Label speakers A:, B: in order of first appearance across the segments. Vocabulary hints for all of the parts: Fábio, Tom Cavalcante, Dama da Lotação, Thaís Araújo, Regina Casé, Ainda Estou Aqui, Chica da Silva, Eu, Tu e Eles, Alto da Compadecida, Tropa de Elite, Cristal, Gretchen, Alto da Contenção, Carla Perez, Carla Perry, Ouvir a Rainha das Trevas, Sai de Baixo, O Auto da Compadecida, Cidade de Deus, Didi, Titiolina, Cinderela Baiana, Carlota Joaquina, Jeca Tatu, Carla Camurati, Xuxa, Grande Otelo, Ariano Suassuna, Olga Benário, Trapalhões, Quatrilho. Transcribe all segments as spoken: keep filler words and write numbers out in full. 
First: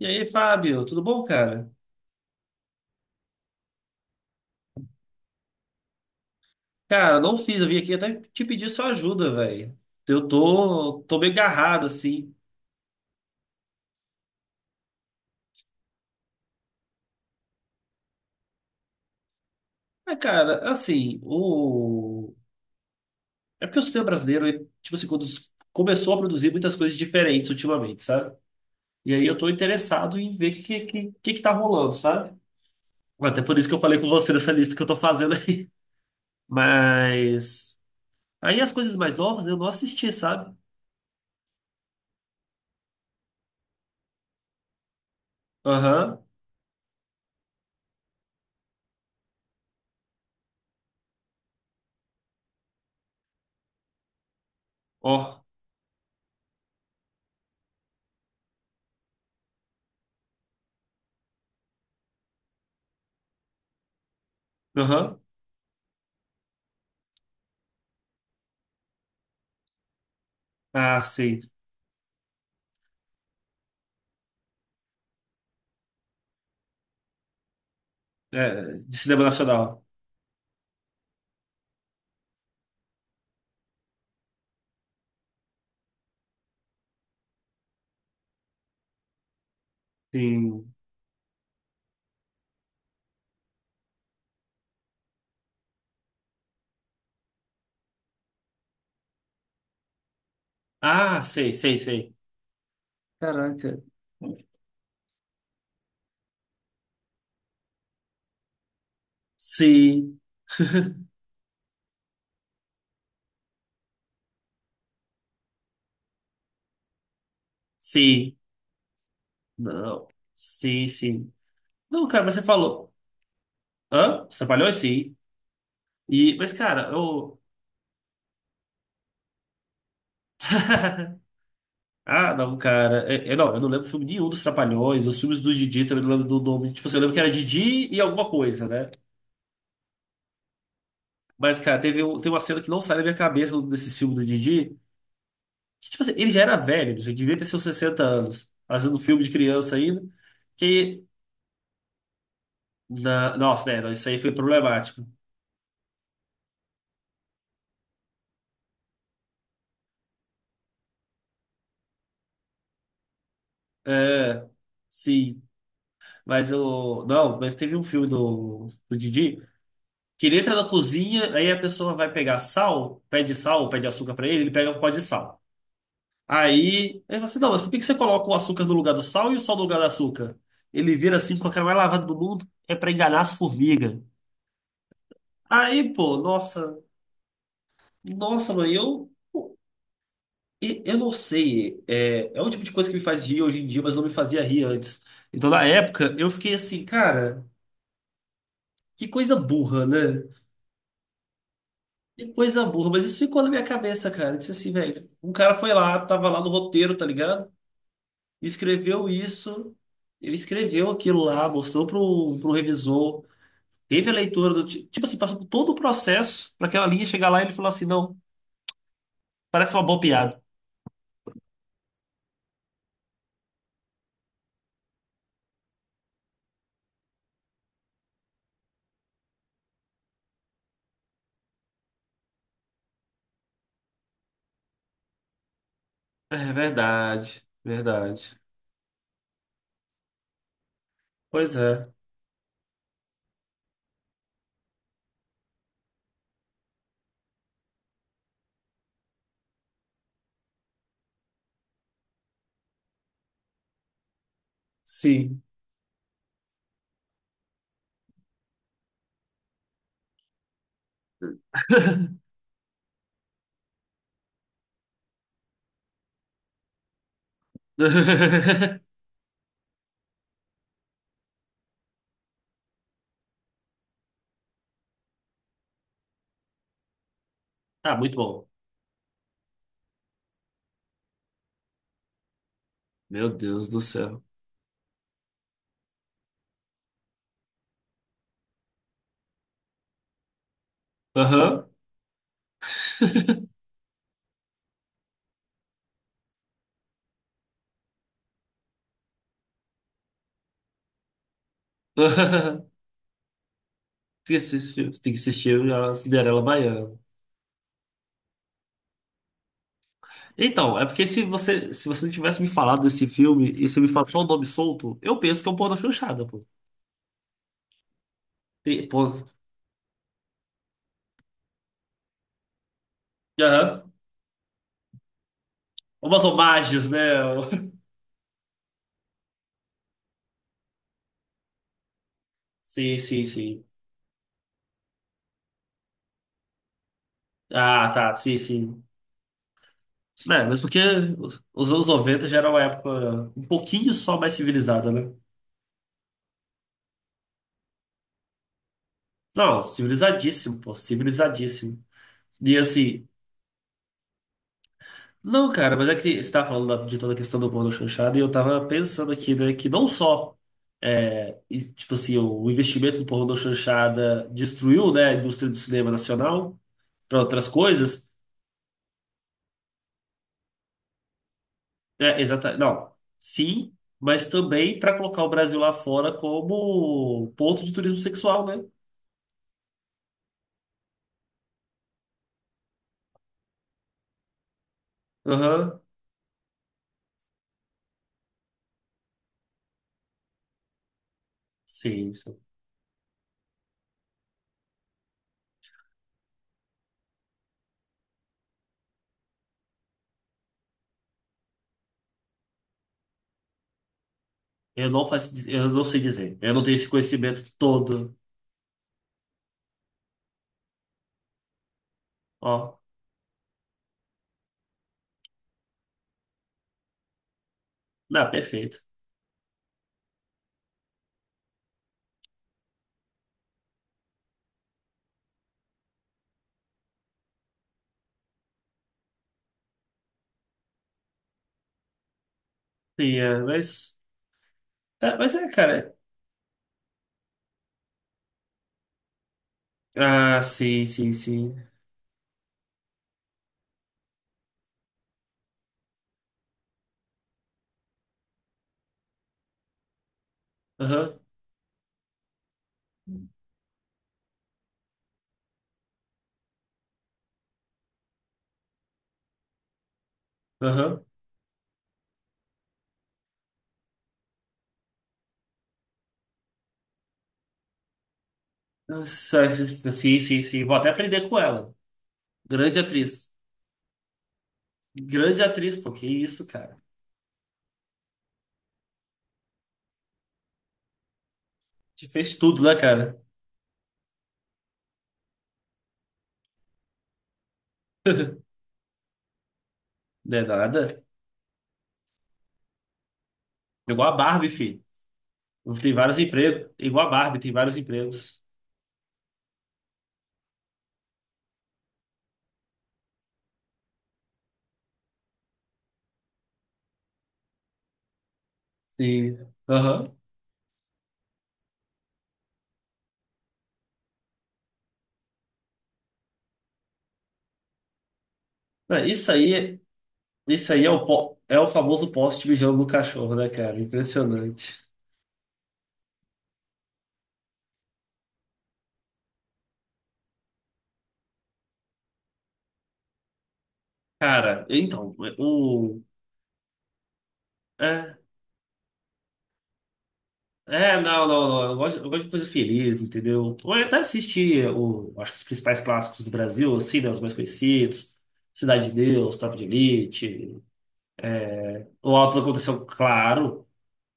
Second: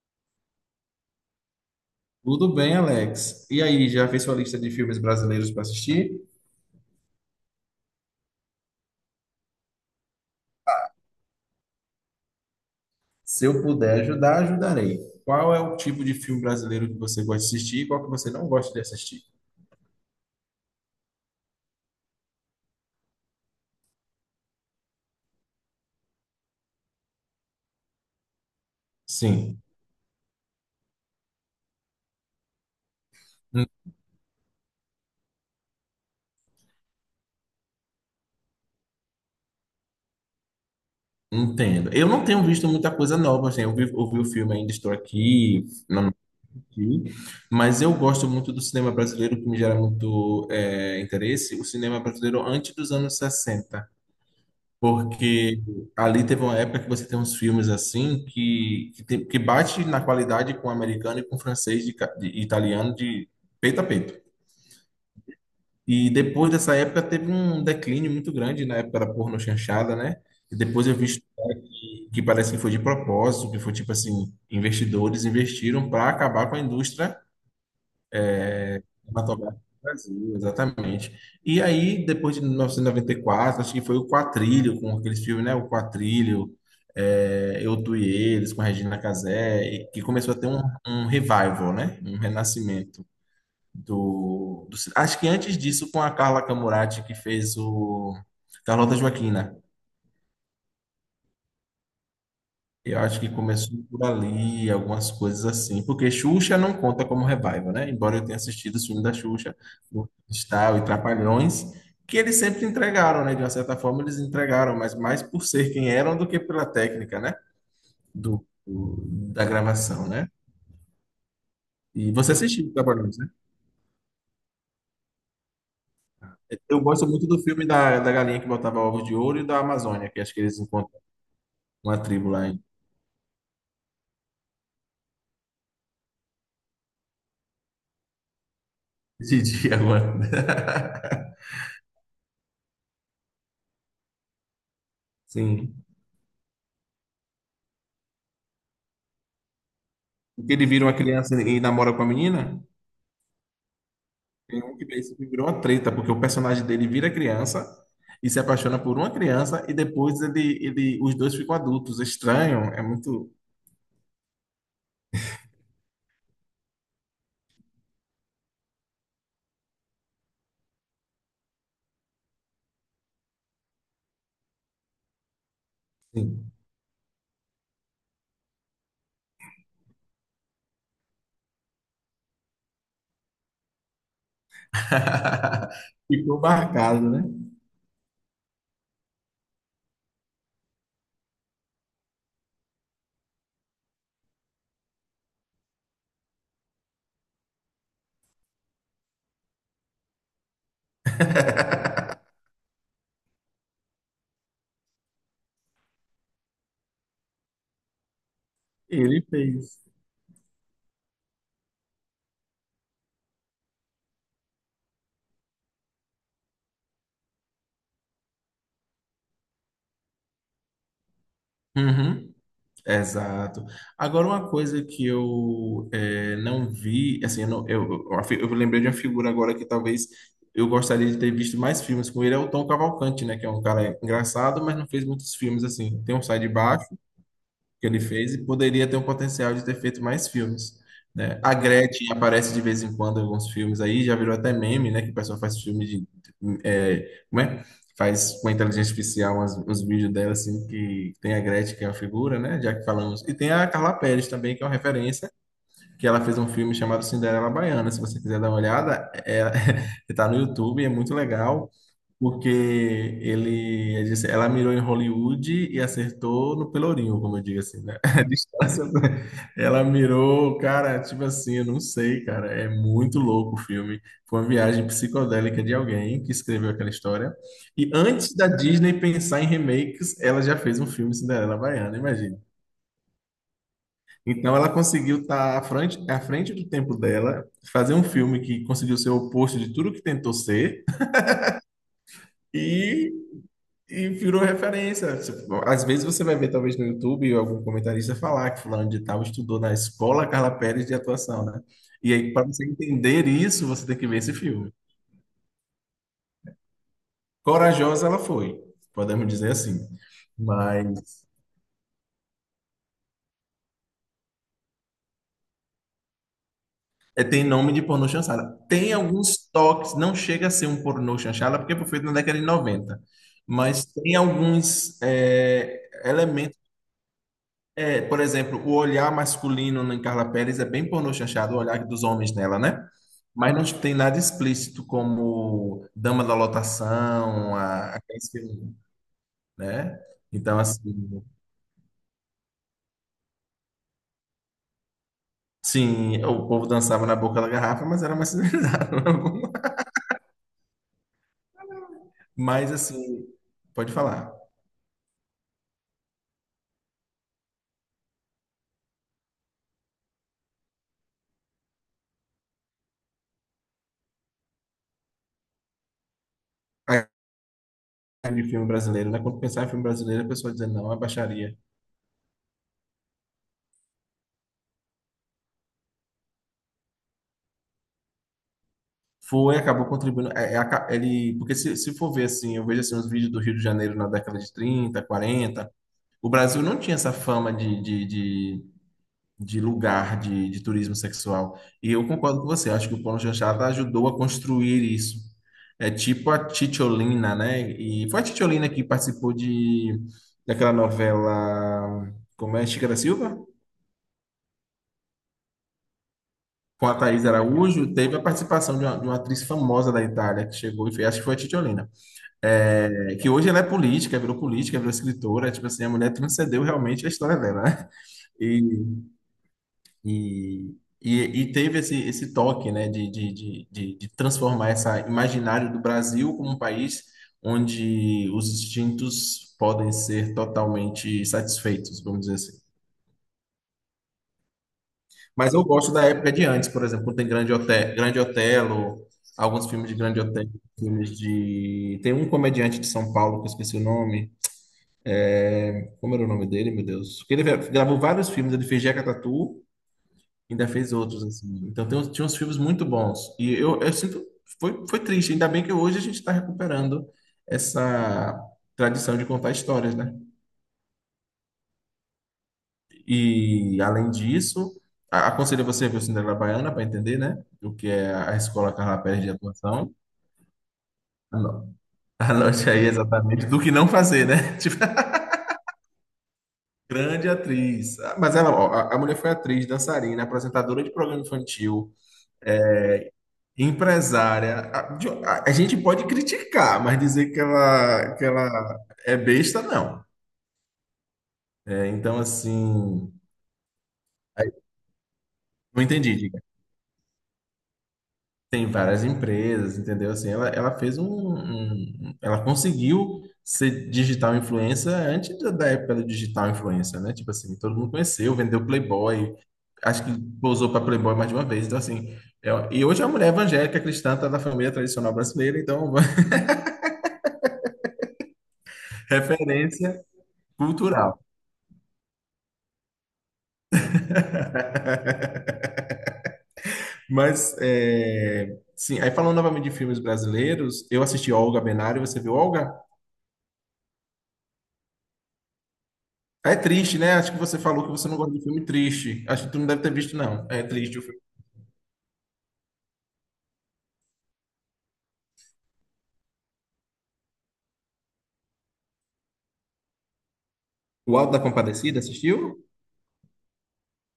A: E aí, Fábio, tudo bom, cara?
B: Tudo bem, Alex. E aí, já fez sua lista de filmes brasileiros para assistir?
A: Cara, não fiz, eu vim aqui até te pedir sua ajuda, velho. Eu tô, tô meio agarrado, assim.
B: Se eu puder ajudar, ajudarei. Qual é o tipo de filme brasileiro que você gosta de assistir e qual que você não gosta de assistir?
A: Mas, cara, assim, o. É porque o cinema brasileiro, ele, tipo assim, quando começou a produzir muitas coisas diferentes ultimamente, sabe? E aí eu tô
B: Sim,
A: interessado em ver o que, que, que que tá rolando, sabe? Até por isso
B: en-
A: que eu falei com você nessa lista que eu tô fazendo aí. Mas. Aí as coisas mais novas eu não assisti, sabe?
B: entendo. Eu não tenho visto muita coisa nova, assim. Eu vi, eu vi o filme Ainda Estou Aqui, não não
A: Aham.
B: aqui, mas eu gosto muito do cinema brasileiro, que me gera muito eh, interesse, o cinema brasileiro antes dos anos sessenta.
A: Ó.
B: Porque ali teve uma época que você tem uns filmes assim que, que, tem- que bate na qualidade com o americano e com o francês, de, ca- de italiano, de peito a peito.
A: Aham.
B: E depois dessa época teve um declínio muito grande na época da porno chanchada, né? E depois eu
A: Ah,
B: vi
A: sim.
B: história que, que parece que foi de propósito, que foi tipo assim, investidores investiram para acabar com a indústria
A: É, de cinema
B: cinematográfico do
A: nacional.
B: Brasil, exatamente. E aí, depois de mil novecentos e noventa e quatro, acho que foi o Quatrilho, com aqueles filmes, né? O Quatrilho, é, Eu, Tu e Eles, com a Regina Casé, e que começou a ter um,
A: Sim.
B: um revival, né? Um renascimento do, do... ci- acho que antes disso, com a Carla Camurati, que fez o Carlota Joaquina.
A: Ah, sei, sei, sei.
B: Eu acho que começou
A: Caraca.
B: por ali, algumas coisas assim, porque Xuxa não conta como revival, né? Embora eu tenha assistido os filmes da Xuxa, o
A: Sim,
B: Cristal e Trapalhões, que eles sempre entregaram, né? De uma certa forma, eles entregaram, mas mais por ser quem eram do que pela técnica, né?
A: sim.
B: Do, do- da
A: Não.
B: gravação, né?
A: Sim, sim. Não,
B: E
A: cara,
B: você
A: mas você
B: assistiu
A: falou.
B: Trapalhões, né?
A: Hã? Você trabalhou? Sim. E, mas,
B: Eu
A: cara,
B: gosto muito do
A: eu.
B: filme da, da galinha que botava ovos de ouro e da Amazônia, que acho que eles encontram uma tribo
A: Ah,
B: lá
A: não,
B: em
A: cara. É- é, não, eu não lembro filme nenhum dos Trapalhões. Os filmes do Didi também não lembro do nome. Tipo assim, eu lembro que era Didi e alguma coisa, né?
B: Didi agora.
A: Mas, cara, teve um, tem uma cena que não sai da minha cabeça desse filme do Didi.
B: Sim.
A: Que, tipo assim, ele já era velho, ele já devia ter seus sessenta anos, fazendo filme de criança ainda.
B: Porque ele vira uma
A: que
B: criança e namora com a menina?
A: Na- Nossa, né? Isso aí foi
B: Tem um, que
A: problemático.
B: esse filme virou uma treta, porque o personagem dele vira criança e se apaixona por uma criança e depois ele, ele, os dois ficam adultos. Estranho, é muito.
A: É, sim. Mas eu. Não, mas teve um filme do, do, Didi que ele entra na cozinha, aí a pessoa vai pegar sal, pede sal, pede açúcar pra ele, ele pega um pó de sal.
B: Sim.
A: Aí ele fala assim: não, mas por que que você coloca o açúcar no lugar do sal e o sal no lugar do açúcar? Ele vira assim com a cara mais lavada do mundo, é pra enganar as formigas. Aí, pô,
B: Ficou
A: nossa,
B: marcado, né?
A: nossa, mãe, eu. E eu não sei, é, é um tipo de coisa que me faz rir hoje em dia, mas não me fazia rir antes. Então, na época, eu fiquei assim, cara, que coisa burra, né? Que coisa burra, mas isso ficou na minha cabeça, cara. Eu disse assim, velho, um cara foi lá, tava lá no roteiro, tá ligado? Escreveu
B: Ele
A: isso,
B: fez.
A: ele escreveu aquilo lá, mostrou pro, pro revisor, teve a leitura do. ti- Tipo assim, passou por todo o processo pra aquela linha chegar lá e ele falou assim: não, parece uma boa piada.
B: Uhum, exato. Agora, uma coisa que eu eh, não vi, assim, eu, não- eu, eu, a fi- eu lembrei de uma figura agora que talvez eu gostaria de ter visto mais filmes com ele, é o Tom Cavalcante, né? Que é um cara engraçado, mas não fez muitos filmes, assim. Tem um Sai de
A: É
B: Baixo,
A: verdade,
B: que ele fez
A: verdade.
B: e poderia ter um potencial de ter feito mais filmes, né? A
A: Pois é,
B: Gretchen aparece de vez em quando em alguns filmes aí, já virou até meme, né? Que o pessoal faz filme de... É, como é? Faz com a inteligência artificial umas- uns vídeos dela, assim, que tem a Gretchen, que é uma figura, né? Já que falamos. E tem a Carla Perez também, que é uma referência,
A: sim.
B: que ela fez um filme chamado Cinderela Baiana. Se você quiser dar uma olhada, é, tá no YouTube, é muito legal. Porque ele, ele disse- ela mirou em Hollywood e acertou no pelourinho, como eu digo assim, né? A distância, ela mirou, cara, tipo assim, eu não sei, cara, é muito louco o filme. Foi uma viagem psicodélica de alguém que escreveu aquela história. E
A: Ah, muito
B: antes da
A: bom.
B: Disney pensar em remakes, ela já fez um filme Cinderela Baiana, imagina.
A: Meu Deus do céu.
B: Então ela conseguiu estar à frente, à frente do tempo dela, fazer um filme que conseguiu ser o oposto de tudo que tentou ser.
A: Aham.
B: E E virou referência. Tipo, às vezes você vai ver, talvez, no YouTube, algum comentarista falar que fulano de tal estudou na escola Carla Pérez de atuação, né? E aí, para você entender isso, você tem que ver esse
A: Tem que
B: filme.
A: assistir, tem que assistir a Cinderela Baiana.
B: Corajosa ela foi, podemos dizer assim.
A: Então, é
B: Mas
A: porque se você, se você não tivesse me falado desse filme e você me fala só o nome solto, eu penso que é um pornô chanchada, pô.
B: é, tem nome de pornô chanchada.
A: Tem-
B: Tem
A: pô.
B: alguns toques, não chega a ser um pornô chanchada, porque foi feito na década de noventa. Mas
A: Aham.
B: tem alguns é,
A: Umas
B: elementos.
A: homagens, né?
B: É, por exemplo, o olhar masculino em Carla Pérez é bem pornô chanchado, o olhar dos homens nela, né?
A: Sim, sim,
B: Mas
A: sim.
B: não tem nada explícito como Dama da Lotação,
A: Ah,
B: a-
A: tá,
B: aqueles
A: sim,
B: filmes,
A: sim.
B: né?
A: É,
B: Então,
A: mas porque
B: assim,
A: os anos noventa já era uma época um pouquinho só mais civilizada, né?
B: sim, o povo dançava na boca da garrafa, mas era mais civilizado.
A: Não, civilizadíssimo, pô, civilizadíssimo. E
B: Mas, assim,
A: assim,
B: pode falar.
A: não, cara, mas é que você tava falando da- de toda a questão do bolo chanchado e eu tava pensando aqui, né, que não só, é, e, tipo assim, o investimento do pornô chanchada destruiu, né, a indústria do cinema nacional
B: Aí,
A: para outras coisas,
B: de filme brasileiro, né? Quando pensar em filme brasileiro, a pessoa dizendo não, é baixaria.
A: né, exata, não, sim, mas também para colocar o Brasil lá fora como ponto de turismo sexual, né?
B: Foi, acabou contribuindo. É, é, aca- ele, porque se, se for ver assim, eu vejo assim, os vídeos do Rio de Janeiro na década de trinta, quarenta.
A: Aham,
B: O Brasil não tinha essa fama de, de, de, de lugar de, de turismo sexual. E eu
A: sim, sim.
B: concordo com você, acho que o Paulo Chanchada ajudou a construir isso. É tipo a Titiolina, né? E foi a Titiolina que participou de, daquela novela, como é, Chica da Silva?
A: Eu não faço, eu não sei dizer, eu não tenho
B: Com
A: esse
B: a Thaís
A: conhecimento
B: Araújo,
A: todo,
B: teve a participação de uma, de uma atriz famosa da Itália que chegou e fez, acho que foi a Titiolina.
A: ó,
B: É, que hoje ela é política, virou política, virou escritora, tipo assim, a mulher transcendeu realmente a história dela, né?
A: não,
B: E
A: perfeito.
B: E, e, e teve esse, esse toque, né, de, de, de, de, de transformar essa imaginário do Brasil como um país onde os instintos podem ser totalmente satisfeitos, vamos dizer assim.
A: Sim, é, mas. É, mas é,
B: Mas eu gosto
A: cara.
B: da época de antes, por exemplo, quando tem Grande Otelo, Grande Otelo, alguns filmes de Grande
A: Ah,
B: Otelo,
A: sim, sim,
B: filmes
A: sim.
B: de... Tem um comediante de São Paulo, que eu esqueci o nome. Como era o nome dele, meu Deus? Ele gravou vários filmes, ele fez Jeca Tatu, ainda fez
A: Aham,
B: outros, assim. Então tem, uns- tinha uns filmes muito bons. E eu, eu sinto, foi, foi triste. Ainda bem que hoje a gente está recuperando essa tradição de contar histórias, né?
A: aham.
B: E além disso, a- aconselho você a ver o Cinderela Baiana para entender, né? O que é a escola Carla Perez de
A: Nossa.
B: atuação.
A: Sim, sim, sim. Vou até aprender com ela.
B: Ano- Anote
A: Grande
B: aí
A: atriz.
B: exatamente do que não fazer, né? Tipo,
A: Grande atriz, pô. Que isso, cara.
B: grande atriz. Ah, mas ela, ó, a a mulher foi atriz, dançarina, apresentadora de programa infantil.
A: Te fez tudo, né, cara?
B: Empresária, a, de- a- a gente pode criticar, mas dizer que ela, que ela é besta, não.
A: Não é nada.
B: É, então, assim,
A: Igual a Barbie,
B: aí-
A: filho.
B: não
A: Tem
B: entendi,
A: vários
B: diga.
A: empregos. Igual a Barbie, tem vários empregos.
B: Tem várias empresas, entendeu? Assim, ela, ela fez um, um- ela conseguiu ser digital influencer antes da, da época do digital influencer, né? Tipo assim, todo mundo conheceu, vendeu Playboy,
A: Sim.
B: acho
A: Aham.
B: que pousou para Playboy mais de uma vez. Então, assim, é- e hoje é uma mulher evangélica cristã, tá da família tradicional brasileira, então,
A: É, isso aí,
B: referência
A: isso aí é o,
B: cultural.
A: po- é o famoso poste mijando no cachorro, né, cara? Impressionante.
B: Mas, é, sim, aí falando novamente de filmes brasileiros, eu assisti Olga Benário, você viu Olga?
A: Cara, então, o.
B: É triste, né? Acho que você falou que você não
A: é,
B: gosta de filme triste. Acho que tu não deve ter visto, não. É triste
A: É,
B: o filme.
A: não, não, não. Eu gosto, eu gosto de coisa feliz, entendeu? Eu até assisti, o, acho que os principais clássicos do Brasil, assim, né? Os mais conhecidos. Cidade de Deus, Tropa de Elite.
B: O Alto da Compadecida,
A: O Alto da
B: assistiu?
A: Contenção, claro.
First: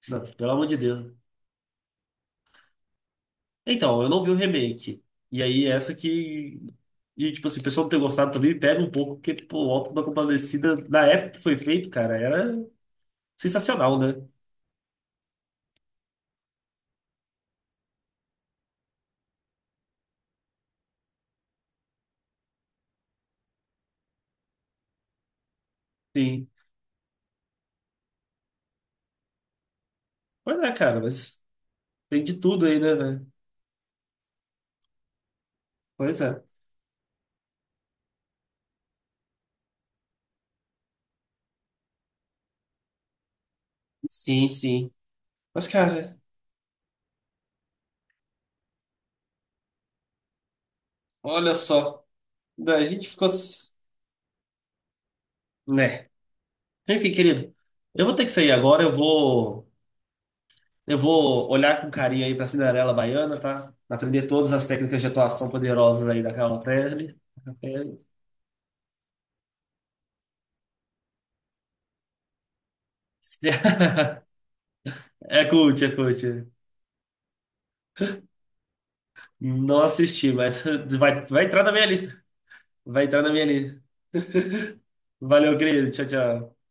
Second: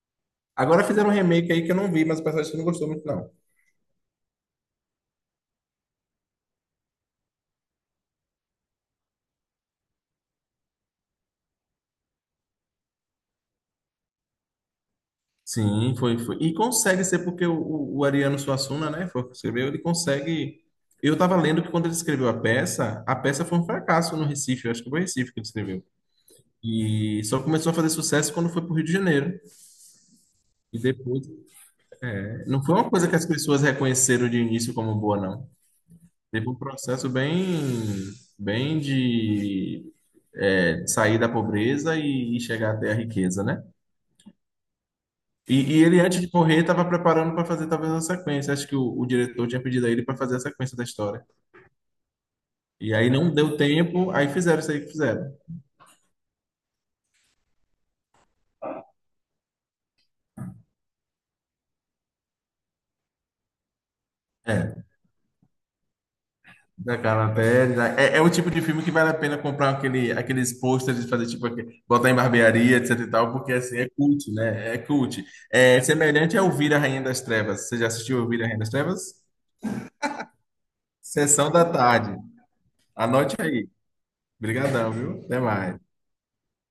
A: Não, pelo amor de
B: Agora fizeram um
A: Deus.
B: remake aí que eu não vi, mas o pessoal disse que não gostou muito, não.
A: Então, eu não vi o remake. E aí, essa que. E, tipo assim, o pessoal não ter gostado também me pega um pouco, porque, pô, o Alto da Compadecida, na época que foi feito, cara, era sensacional, né?
B: Sim, foi, foi. E consegue ser porque o, o- o Ariano Suassuna, né, foi o que escreveu, ele consegue... Eu estava lendo que quando ele escreveu a peça, a peça foi um fracasso no Recife, eu acho que foi Recife que ele escreveu.
A: Sim.
B: E só começou a fazer sucesso quando foi para o Rio de Janeiro.
A: Pois é,
B: E
A: cara,
B: depois,
A: mas tem de
B: é, não
A: tudo
B: foi
A: aí,
B: uma
A: né,
B: coisa que as
A: velho?
B: pessoas reconheceram de início como boa, não.
A: Pois é.
B: Teve um processo bem, bem de é, sair da pobreza e, e chegar até a riqueza, né?
A: Sim, sim.
B: E,
A: Mas,
B: e ele,
A: cara,
B: antes de morrer, estava preparando para fazer talvez uma sequência. Acho que o, o diretor tinha pedido a ele para fazer a sequência da história.
A: olha só. Daí a
B: E
A: gente
B: aí
A: ficou.
B: não deu
A: s-
B: tempo, aí fizeram isso aí que fizeram.
A: Né? Enfim, querido, eu vou ter que sair agora. Eu vou, eu vou olhar com carinho aí pra Cinderela Baiana, tá? Aprender todas as técnicas de atuação poderosas aí da Carla
B: Da
A: Perry.
B: Carla Pérez. É, é o tipo de filme que vale a pena comprar aquele, aqueles posters de fazer tipo aqui, botar em barbearia, etc e tal, porque assim é cult, né? É cult.
A: É
B: É
A: cult, é cult.
B: semelhante a Ouvir a Rainha das Trevas. Você já assistiu Ouvir a Rainha das Trevas?
A: Não assisti, mas vai, vai
B: Sessão
A: entrar
B: da
A: na minha
B: tarde.
A: lista. Vai entrar na
B: Anote
A: minha
B: aí.
A: lista.
B: Obrigadão, viu? Até
A: Valeu,
B: mais.
A: querido. Tchau, tchau.